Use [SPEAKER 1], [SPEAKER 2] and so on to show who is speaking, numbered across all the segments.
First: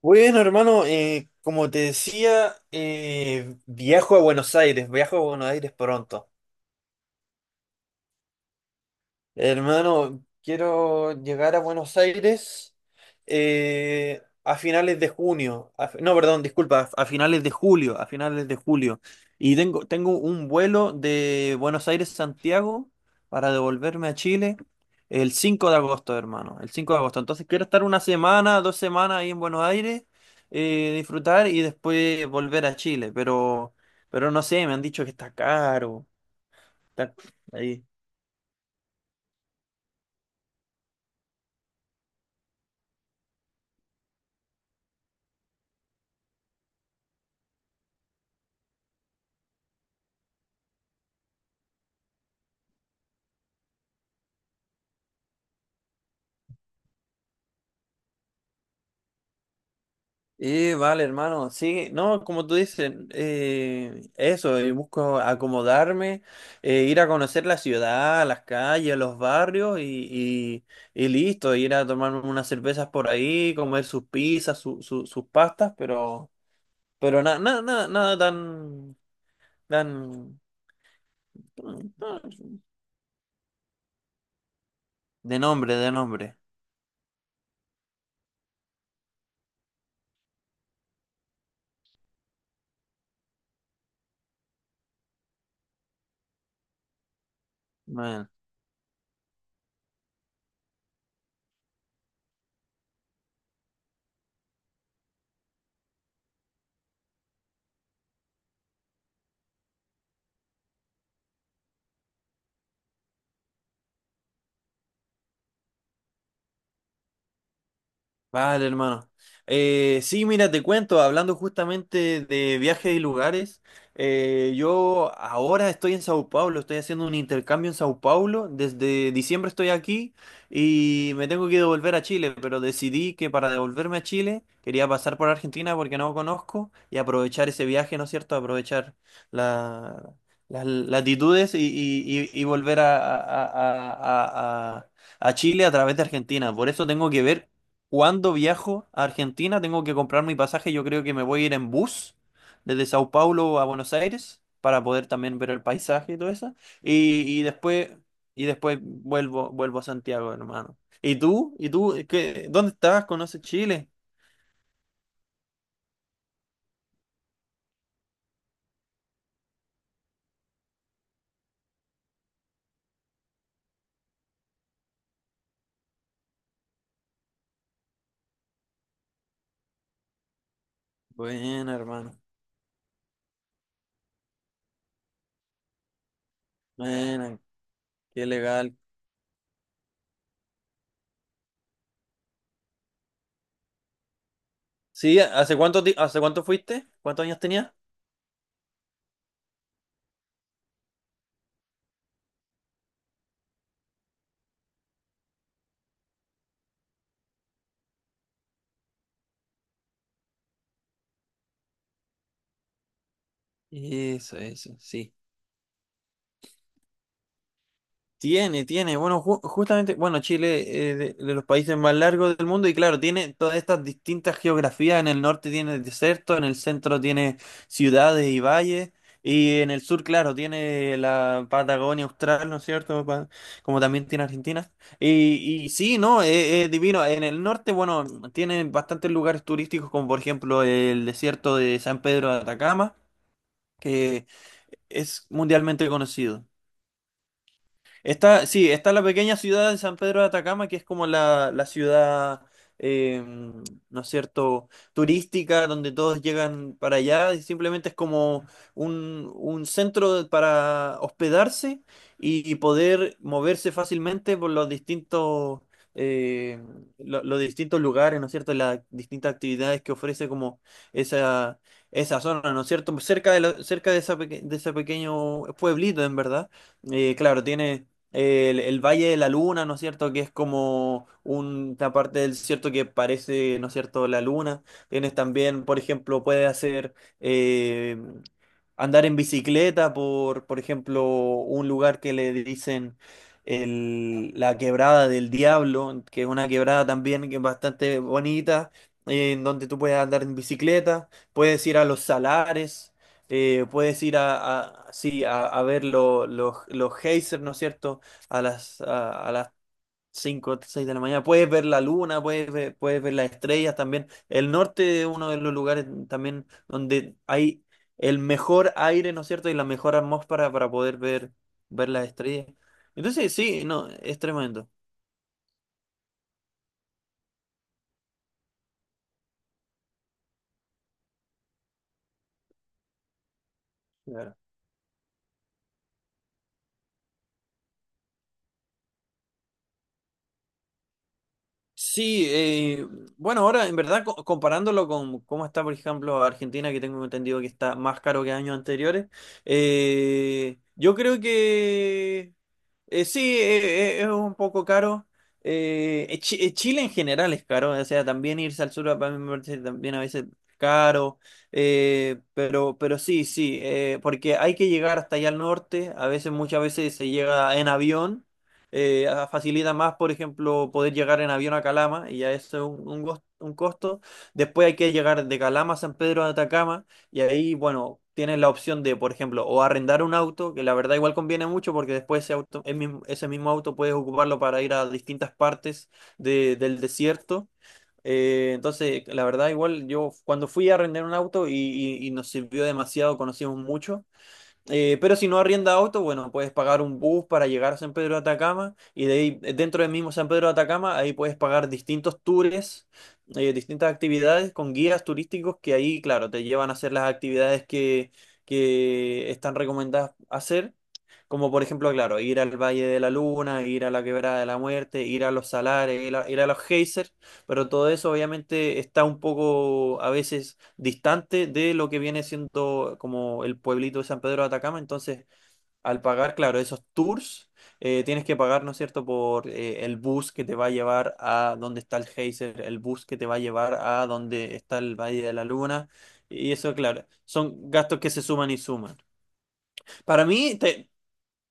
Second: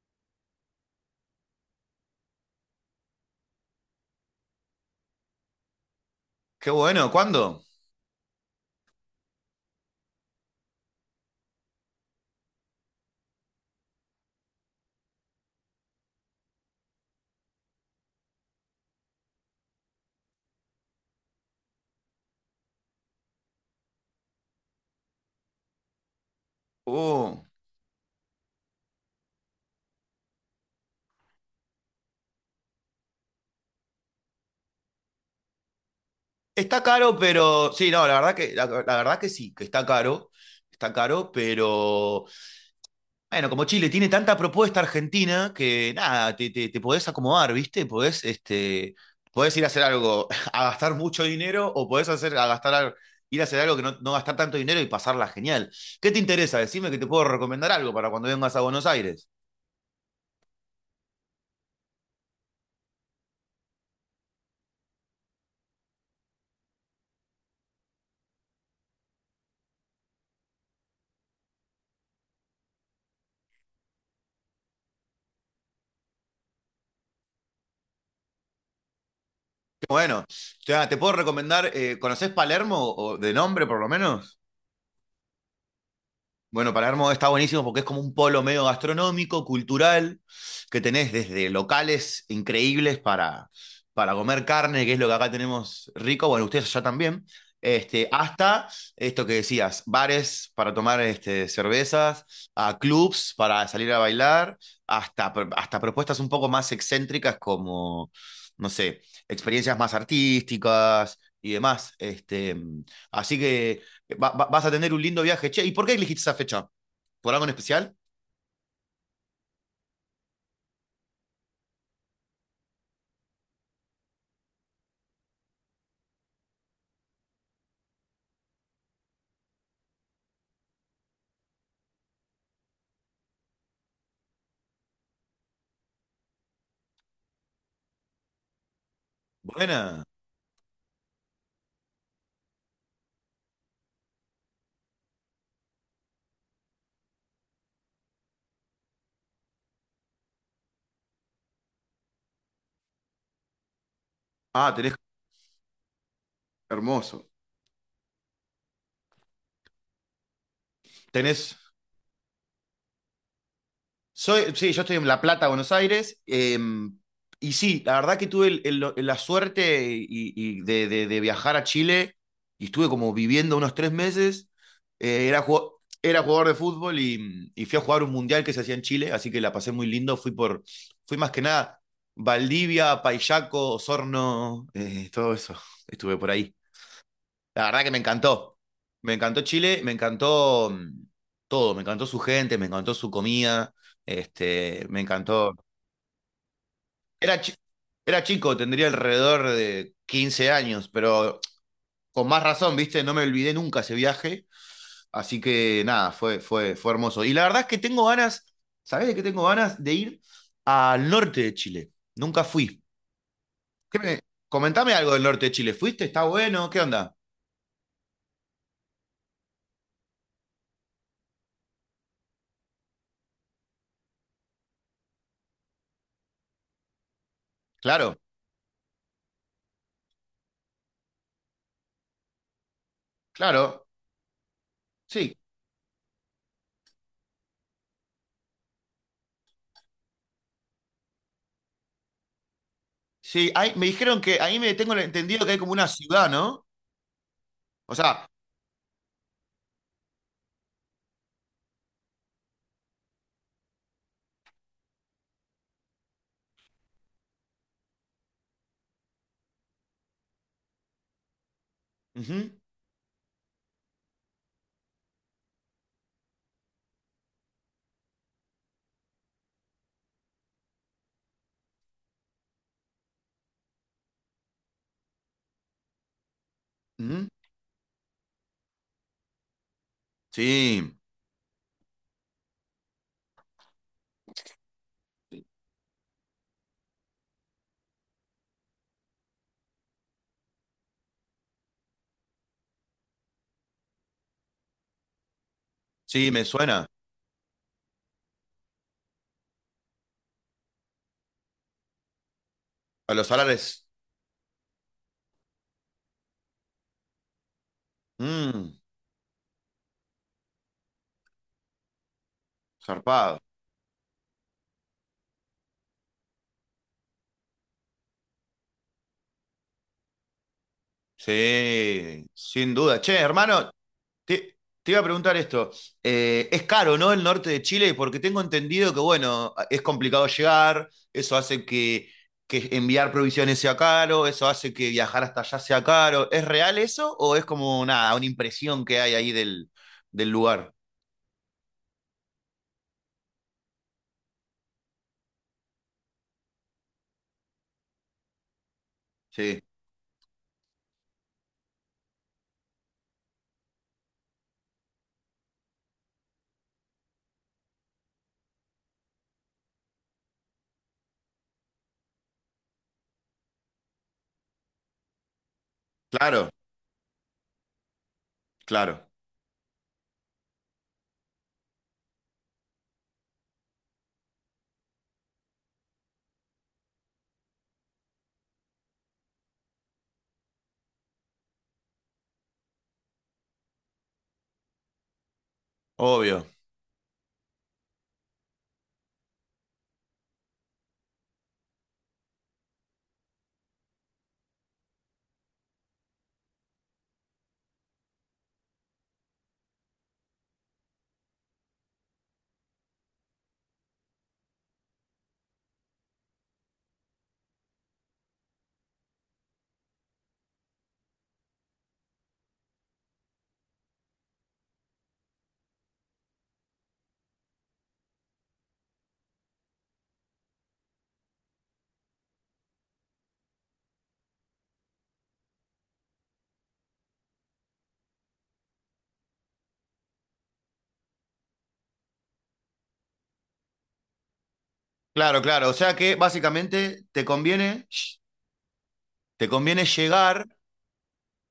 [SPEAKER 1] Bueno, hermano, como te decía, viajo a Buenos Aires, viajo a Buenos Aires pronto.
[SPEAKER 2] Qué bueno, ¿cuándo?
[SPEAKER 1] Hermano, quiero llegar a Buenos Aires a finales de junio. No, perdón, disculpa, a finales de julio, a finales de julio. Y tengo un vuelo de Buenos Aires a Santiago para devolverme a Chile el 5 de agosto, hermano. El 5 de agosto.
[SPEAKER 2] Uh,
[SPEAKER 1] Entonces quiero estar una semana, dos semanas ahí en Buenos Aires, disfrutar y después volver a Chile. Pero no sé, me han dicho que está caro.
[SPEAKER 2] Está
[SPEAKER 1] Está
[SPEAKER 2] caro, pero
[SPEAKER 1] ahí.
[SPEAKER 2] sí, no, la verdad que, la verdad que sí, que está caro, pero bueno, como Chile tiene tanta propuesta argentina que nada, te podés acomodar, ¿viste? Podés, este, podés ir a hacer algo, a gastar mucho dinero o podés hacer, a gastar, ir a hacer algo que no, no gastar tanto dinero y pasarla genial. ¿Qué te interesa? Decime que te puedo recomendar algo para cuando vengas a Buenos Aires.
[SPEAKER 1] Y vale, hermano, sí, no, como tú dices, eso, busco acomodarme, ir a conocer la ciudad, las calles, los barrios y listo, ir a tomarme unas cervezas por ahí, comer sus pizzas, sus pastas, pero nada, nada, nada, nada tan,
[SPEAKER 2] Bueno, o
[SPEAKER 1] tan,
[SPEAKER 2] sea, te puedo recomendar,
[SPEAKER 1] no,
[SPEAKER 2] ¿conocés Palermo o de nombre por lo menos?
[SPEAKER 1] de nombre, de nombre.
[SPEAKER 2] Bueno, Palermo está buenísimo porque es como un polo medio gastronómico, cultural, que tenés desde locales increíbles para comer carne, que es lo que acá tenemos rico, bueno, ustedes allá también, este,
[SPEAKER 1] Bueno.
[SPEAKER 2] hasta esto que decías, bares para tomar este, cervezas, a clubs para salir a bailar, hasta, hasta propuestas un poco más excéntricas como, no sé, experiencias más artísticas y demás. Este, así que vas a tener un lindo viaje. Che, ¿y por qué elegiste esa fecha? ¿Por algo en especial?
[SPEAKER 1] Vale, hermano. Sí, mira, te cuento, hablando justamente de viajes y lugares, yo ahora estoy en Sao Paulo, estoy haciendo un intercambio en Sao Paulo, desde diciembre estoy aquí y me tengo que devolver a Chile, pero decidí que para devolverme a Chile quería pasar por Argentina porque no conozco y aprovechar ese viaje, ¿no es cierto? Aprovechar
[SPEAKER 2] Buena.
[SPEAKER 1] la- las latitudes y volver a- a- a Chile a través de Argentina. Por eso tengo que ver cuando viajo a Argentina tengo que comprar mi pasaje. Yo creo que me voy a ir en bus desde Sao Paulo a Buenos Aires
[SPEAKER 2] Ah,
[SPEAKER 1] para
[SPEAKER 2] tenés
[SPEAKER 1] poder también ver el paisaje y todo eso. Y,
[SPEAKER 2] hermoso.
[SPEAKER 1] y después, y después vuelvo a Santiago, hermano. ¿Y tú?
[SPEAKER 2] Tenés.
[SPEAKER 1] ¿Y tú? ¿Qué- dónde estás? ¿Conoces Chile?
[SPEAKER 2] Soy, sí, yo estoy en La Plata, Buenos Aires. Y sí, la verdad que tuve la suerte y de, de viajar a Chile y estuve como viviendo unos 3 meses. Era, era jugador de fútbol y fui a jugar un mundial que se hacía en Chile, así que la pasé muy lindo. Fui por, fui más que
[SPEAKER 1] Buena,
[SPEAKER 2] nada
[SPEAKER 1] hermano.
[SPEAKER 2] Valdivia, Payaco, Osorno, todo eso. Estuve por ahí.
[SPEAKER 1] Buena,
[SPEAKER 2] La verdad que me
[SPEAKER 1] qué
[SPEAKER 2] encantó.
[SPEAKER 1] legal.
[SPEAKER 2] Me encantó Chile, me encantó todo, me encantó su gente, me encantó su comida, este, me
[SPEAKER 1] Sí,
[SPEAKER 2] encantó.
[SPEAKER 1] ¿hace cuánto, ti- hace cuánto fuiste? ¿Cuántos
[SPEAKER 2] Era,
[SPEAKER 1] años tenías?
[SPEAKER 2] era chico, tendría alrededor de 15 años, pero con más razón, ¿viste? No me olvidé nunca ese viaje, así que nada, fue hermoso. Y la verdad es que tengo ganas, ¿sabés de qué tengo ganas? De ir al norte de Chile. Nunca fui. ¿Qué me-
[SPEAKER 1] Eso,
[SPEAKER 2] Comentame algo
[SPEAKER 1] sí.
[SPEAKER 2] del norte de Chile. ¿Fuiste? ¿Está bueno? ¿Qué onda?
[SPEAKER 1] Tiene, tiene. Bueno, ju- justamente, bueno, Chile de los países más largos del mundo y claro, tiene todas estas distintas geografías. En el norte tiene desierto, en el centro tiene
[SPEAKER 2] Claro,
[SPEAKER 1] ciudades y valles y en el sur, claro, tiene la Patagonia Austral, ¿no es cierto? Pa- como
[SPEAKER 2] claro.
[SPEAKER 1] también tiene Argentina.
[SPEAKER 2] Sí,
[SPEAKER 1] Y sí, ¿no? Es divino. En el norte, bueno, tiene bastantes lugares turísticos como por ejemplo el desierto de San Pedro de Atacama,
[SPEAKER 2] sí, ahí, me dijeron
[SPEAKER 1] que
[SPEAKER 2] que ahí me tengo
[SPEAKER 1] es
[SPEAKER 2] entendido que hay como una
[SPEAKER 1] mundialmente
[SPEAKER 2] ciudad,
[SPEAKER 1] conocido.
[SPEAKER 2] ¿no? O sea,
[SPEAKER 1] Está, sí, está la pequeña ciudad de San Pedro de Atacama, que es como la ciudad, eh, ¿no es cierto?, turística, donde todos llegan para allá, y simplemente es como un centro para hospedarse
[SPEAKER 2] ujú,
[SPEAKER 1] y poder moverse fácilmente por los distintos, eh, los distintos lugares, ¿no es cierto?, las distintas actividades que ofrece como esa, esa zona, ¿no es cierto?, cerca de, cerca de, esa peque- de ese pequeño pueblito, en verdad.
[SPEAKER 2] ujú,
[SPEAKER 1] Claro, tiene... el Valle de la Luna, ¿no es cierto? Que es
[SPEAKER 2] sí,
[SPEAKER 1] como una parte del desierto que parece, ¿no es cierto?, la luna. Tienes también, por ejemplo, puedes hacer eh, andar en bicicleta por ejemplo, un lugar que le dicen la Quebrada del Diablo, que es
[SPEAKER 2] sí, me
[SPEAKER 1] una
[SPEAKER 2] suena.
[SPEAKER 1] quebrada también que es bastante bonita, en donde tú puedes andar en bicicleta, puedes ir a los salares
[SPEAKER 2] A los salares,
[SPEAKER 1] puedes ir a, sí, a ver los geysers, ¿no es cierto? a
[SPEAKER 2] mm,
[SPEAKER 1] las, A las 5 6 de la mañana. Puedes ver la luna, puedes ver las
[SPEAKER 2] zarpado.
[SPEAKER 1] estrellas también. El norte es uno de los lugares también donde hay el mejor aire, ¿no es cierto? Y la mejor atmósfera para poder ver, ver las
[SPEAKER 2] Sí,
[SPEAKER 1] estrellas.
[SPEAKER 2] sin duda. Che,
[SPEAKER 1] Entonces, sí,
[SPEAKER 2] hermano,
[SPEAKER 1] no, es
[SPEAKER 2] te,
[SPEAKER 1] tremendo.
[SPEAKER 2] te iba a preguntar esto. Es caro, ¿no? El norte de Chile, porque tengo entendido que, bueno, es complicado llegar, eso hace que enviar provisiones sea caro, eso hace que viajar hasta allá sea caro. ¿Es real eso o es como nada, una impresión que hay ahí del, del lugar?
[SPEAKER 1] Sí, bueno, ahora en verdad co- comparándolo con cómo está, por ejemplo, Argentina, que tengo entendido que está más caro que años anteriores,
[SPEAKER 2] Sí,
[SPEAKER 1] yo creo que sí, es un poco caro. Chile en general es caro, o sea, también irse al sur para mí me parece también a veces caro, pero sí, sí, porque hay que llegar hasta allá al norte, a veces,
[SPEAKER 2] claro,
[SPEAKER 1] muchas veces se llega en avión
[SPEAKER 2] claro,
[SPEAKER 1] facilita más, por ejemplo, poder llegar en avión a Calama, y ya eso es un, un costo. Después hay que llegar de Calama a San Pedro de Atacama, y ahí, bueno, tienes la opción de, por ejemplo, o arrendar un auto, que la verdad igual conviene mucho porque después ese auto, el mismo- ese mismo auto puedes ocuparlo para ir a distintas partes
[SPEAKER 2] obvio.
[SPEAKER 1] del desierto. Entonces, la verdad, igual yo cuando fui a arrendar un auto y nos sirvió demasiado, conocimos mucho. Pero si no arrienda auto, bueno, puedes pagar un bus para llegar a San Pedro de Atacama y de ahí, dentro del mismo San Pedro de Atacama, ahí puedes pagar distintos tours, distintas actividades con guías turísticos que ahí, claro, te llevan a hacer las actividades que están recomendadas hacer, como por ejemplo, claro, ir al Valle de la Luna, ir a la Quebrada de la Muerte, ir a los salares, ir a, ir a los geysers, pero todo eso obviamente está un poco a veces distante de lo que viene siendo como el pueblito de San Pedro de Atacama. Entonces, al pagar, claro, esos tours, tienes que pagar, ¿no es cierto?, por el bus que te va a llevar a donde está el geyser, el bus que te va a llevar a donde está el Valle de
[SPEAKER 2] Claro,
[SPEAKER 1] la
[SPEAKER 2] claro. O
[SPEAKER 1] Luna.
[SPEAKER 2] sea que
[SPEAKER 1] Y eso,
[SPEAKER 2] básicamente
[SPEAKER 1] claro, son gastos que se suman y suman.
[SPEAKER 2] te conviene
[SPEAKER 1] Para
[SPEAKER 2] llegar.
[SPEAKER 1] mí, te,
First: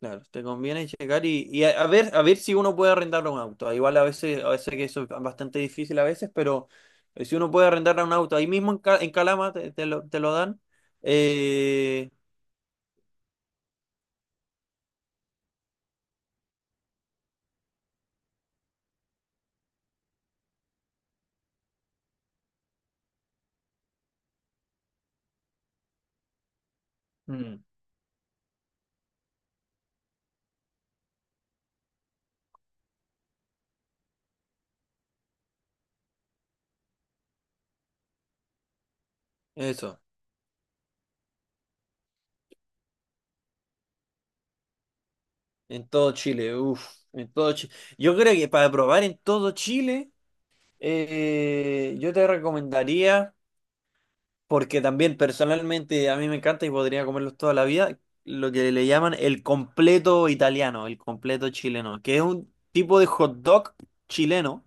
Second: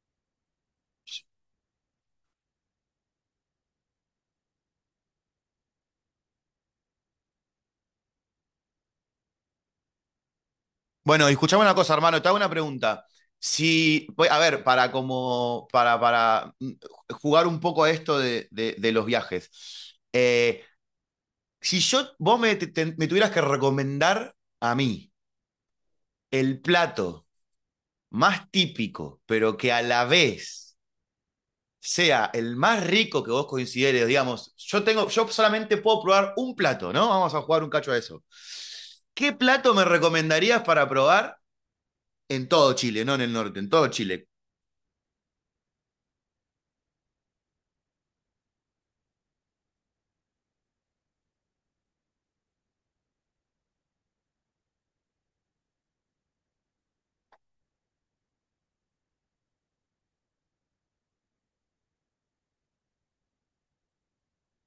[SPEAKER 1] Claro, te conviene checar y a ver si uno puede arrendar un auto. Ah, igual a veces que eso es bastante difícil a veces, pero si uno puede arrendar un auto, ahí mismo en, Ca- en Calama te lo dan.
[SPEAKER 2] Bueno, y escuchame una cosa,
[SPEAKER 1] Eh,
[SPEAKER 2] hermano, te hago una pregunta. Si, pues, a ver, para como, para jugar un poco a esto de, de los viajes. Si yo, vos me, me tuvieras que recomendar a mí el plato
[SPEAKER 1] Mm.
[SPEAKER 2] más típico, pero que a la vez sea el más rico que vos consideres, digamos, yo tengo, yo solamente puedo probar un plato, ¿no? Vamos a jugar un cacho a eso. ¿Qué plato me
[SPEAKER 1] Eso,
[SPEAKER 2] recomendarías para probar en todo Chile, no en el norte, en todo Chile?
[SPEAKER 1] en todo Chile, uff, en todo Chile. Yo creo que para probar en todo Chile, yo te recomendaría. Porque también personalmente a mí me encanta y podría comerlos toda la vida, lo que le llaman el completo italiano, el completo chileno, que es un tipo de hot dog chileno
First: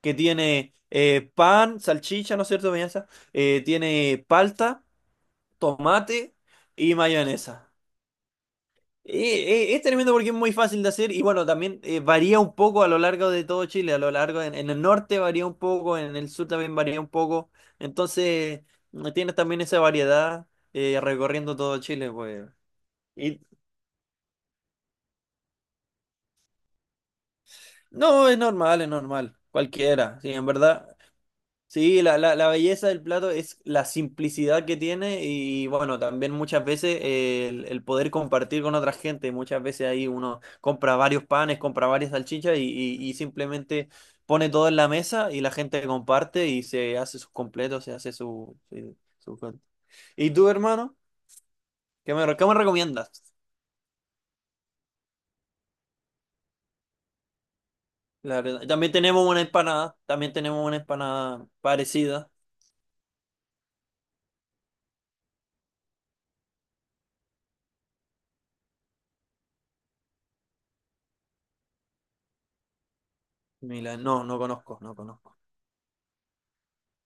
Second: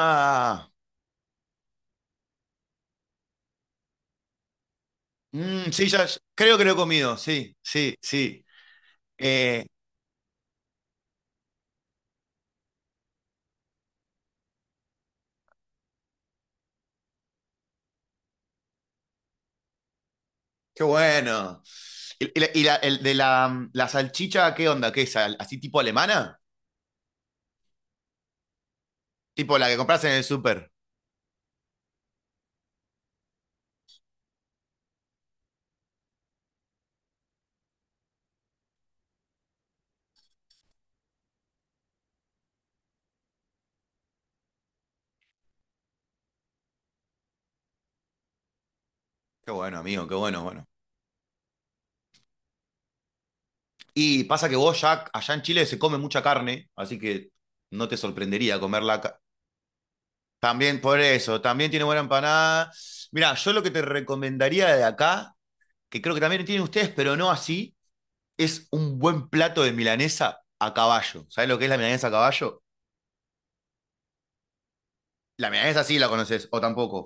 [SPEAKER 1] que tiene pan, salchicha, ¿no es cierto, Beñaza? Tiene palta,
[SPEAKER 2] mm, sí, ya,
[SPEAKER 1] tomate
[SPEAKER 2] creo que lo he
[SPEAKER 1] y
[SPEAKER 2] comido, sí,
[SPEAKER 1] mayonesa.
[SPEAKER 2] sí, sí. Eh,
[SPEAKER 1] Es tremendo porque es muy fácil de hacer y bueno, también varía un poco a lo largo de todo Chile, a lo largo en el norte varía un poco, en el sur también varía un poco, entonces mm, tienes también esa variedad
[SPEAKER 2] qué
[SPEAKER 1] recorriendo
[SPEAKER 2] bueno.
[SPEAKER 1] todo Chile,
[SPEAKER 2] ¿Y,
[SPEAKER 1] pues.
[SPEAKER 2] el de
[SPEAKER 1] Y
[SPEAKER 2] la, mm, la salchicha, qué onda? ¿Qué es? ¿Así tipo alemana?
[SPEAKER 1] no, es normal,
[SPEAKER 2] Tipo la que compras en
[SPEAKER 1] cualquiera,
[SPEAKER 2] el
[SPEAKER 1] sí, en
[SPEAKER 2] súper.
[SPEAKER 1] verdad. Sí, la belleza del plato es la simplicidad que tiene y bueno, también muchas veces el poder compartir con otra gente. Muchas veces ahí uno compra varios panes, compra varias salchichas y simplemente pone todo en la mesa y la gente comparte y se hace sus completos, se hace su, su
[SPEAKER 2] Qué
[SPEAKER 1] cosa.
[SPEAKER 2] bueno, amigo, qué
[SPEAKER 1] ¿Y
[SPEAKER 2] bueno,
[SPEAKER 1] tú,
[SPEAKER 2] bueno.
[SPEAKER 1] hermano? ¿Qué me, re- qué me recomiendas?
[SPEAKER 2] Y pasa que vos ya allá en Chile se come mucha carne, así que no te
[SPEAKER 1] La
[SPEAKER 2] sorprendería
[SPEAKER 1] verdad. También
[SPEAKER 2] comerla.
[SPEAKER 1] tenemos una empanada, también tenemos una
[SPEAKER 2] También por eso,
[SPEAKER 1] empanada
[SPEAKER 2] también tiene buena
[SPEAKER 1] parecida.
[SPEAKER 2] empanada. Mira, yo lo que te recomendaría de acá, que creo que también tienen ustedes, pero no así, es un buen plato de milanesa a caballo. ¿Sabes lo que es la milanesa a caballo?
[SPEAKER 1] Mila- no, no conozco, no conozco.
[SPEAKER 2] La milanesa sí la conoces, o tampoco.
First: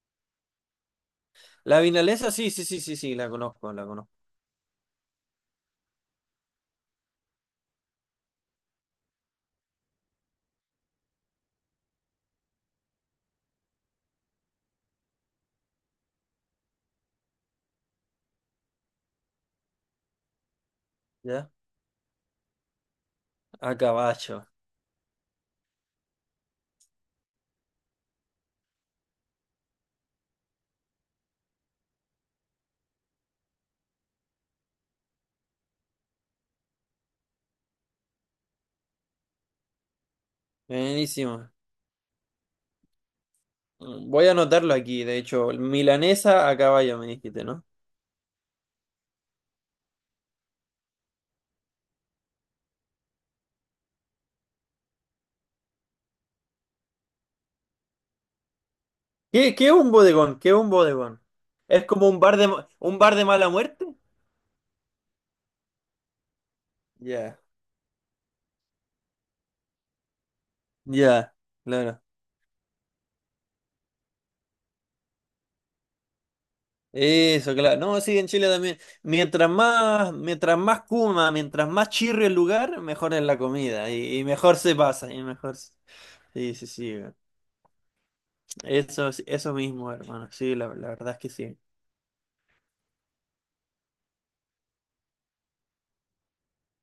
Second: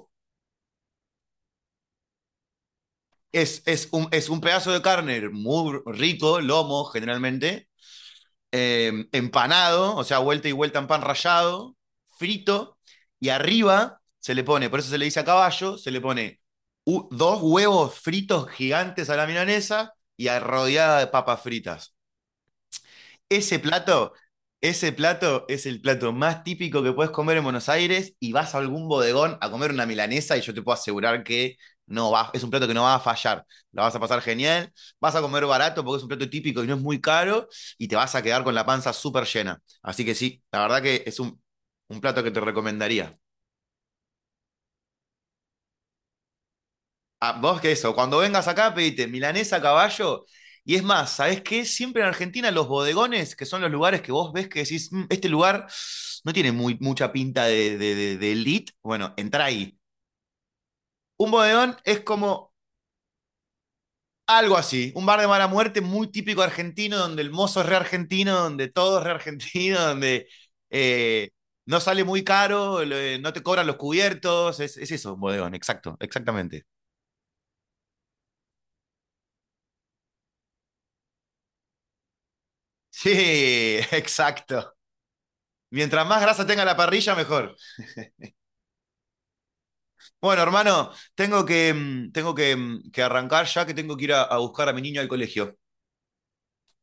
[SPEAKER 1] La vinalesa, sí, sí, sí, sí, sí, la conozco, la conozco.
[SPEAKER 2] Es un pedazo de carne muy rico, lomo generalmente, empanado, o sea, vuelta y vuelta en pan rallado, frito, y arriba se le pone, por eso se le dice a caballo, se le pone dos huevos fritos gigantes a la milanesa y rodeada de papas
[SPEAKER 1] ¿Ya?
[SPEAKER 2] fritas. Ese
[SPEAKER 1] A
[SPEAKER 2] plato,
[SPEAKER 1] caballo.
[SPEAKER 2] ese plato es el plato más típico que puedes comer en Buenos Aires y vas a algún bodegón a comer una milanesa y yo te puedo asegurar que no va, es un plato que no va a fallar. La vas a pasar genial, vas a comer barato porque es un plato típico y no es muy caro y te vas a quedar con la panza súper llena. Así que sí, la verdad que es
[SPEAKER 1] Buenísimo.
[SPEAKER 2] un plato que te recomendaría.
[SPEAKER 1] Voy a anotarlo aquí, de hecho. Milanesa a caballo, me
[SPEAKER 2] Ah,
[SPEAKER 1] dijiste,
[SPEAKER 2] vos
[SPEAKER 1] ¿no?
[SPEAKER 2] que eso, cuando vengas acá pedite milanesa a caballo. Y es más, ¿sabés qué? Siempre en Argentina los bodegones, que son los lugares que vos ves que decís, "Mm, este lugar no tiene muy, mucha pinta de, de elite, bueno, entra
[SPEAKER 1] ¿Qué, qué es
[SPEAKER 2] ahí.
[SPEAKER 1] un bodegón? ¿Qué es un bodegón?
[SPEAKER 2] Un bodegón
[SPEAKER 1] ¿Es
[SPEAKER 2] es
[SPEAKER 1] como un bar de,
[SPEAKER 2] como
[SPEAKER 1] ma- un bar de mala muerte?
[SPEAKER 2] algo así, un bar de mala muerte muy típico argentino, donde el
[SPEAKER 1] Ya.
[SPEAKER 2] mozo es re argentino, donde todo es re argentino, donde eh,
[SPEAKER 1] Ya,
[SPEAKER 2] no
[SPEAKER 1] claro.
[SPEAKER 2] sale muy caro, no te cobran los cubiertos, es eso, un bodegón, exacto, exactamente.
[SPEAKER 1] Eso, claro. No, sí, en Chile también. Mientras más cuma, mientras más chirrio el lugar, mejor
[SPEAKER 2] Sí,
[SPEAKER 1] es la comida. Y mejor se
[SPEAKER 2] exacto.
[SPEAKER 1] pasa, y mejor. Se-
[SPEAKER 2] Mientras más grasa
[SPEAKER 1] Sí,
[SPEAKER 2] tenga
[SPEAKER 1] sí,
[SPEAKER 2] la
[SPEAKER 1] sí.
[SPEAKER 2] parrilla, mejor.
[SPEAKER 1] Eso mismo, hermano.
[SPEAKER 2] Bueno,
[SPEAKER 1] Sí, la la
[SPEAKER 2] hermano,
[SPEAKER 1] verdad es que sí.
[SPEAKER 2] tengo que, que arrancar ya que tengo que ir a buscar a mi niño al colegio.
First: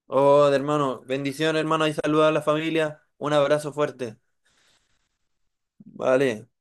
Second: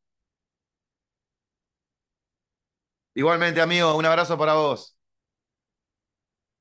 [SPEAKER 1] Oh, hermano, bendición, hermano, y saluda a la familia. Un
[SPEAKER 2] Igualmente,
[SPEAKER 1] abrazo
[SPEAKER 2] amigo, un
[SPEAKER 1] fuerte.
[SPEAKER 2] abrazo para vos.
[SPEAKER 1] Vale.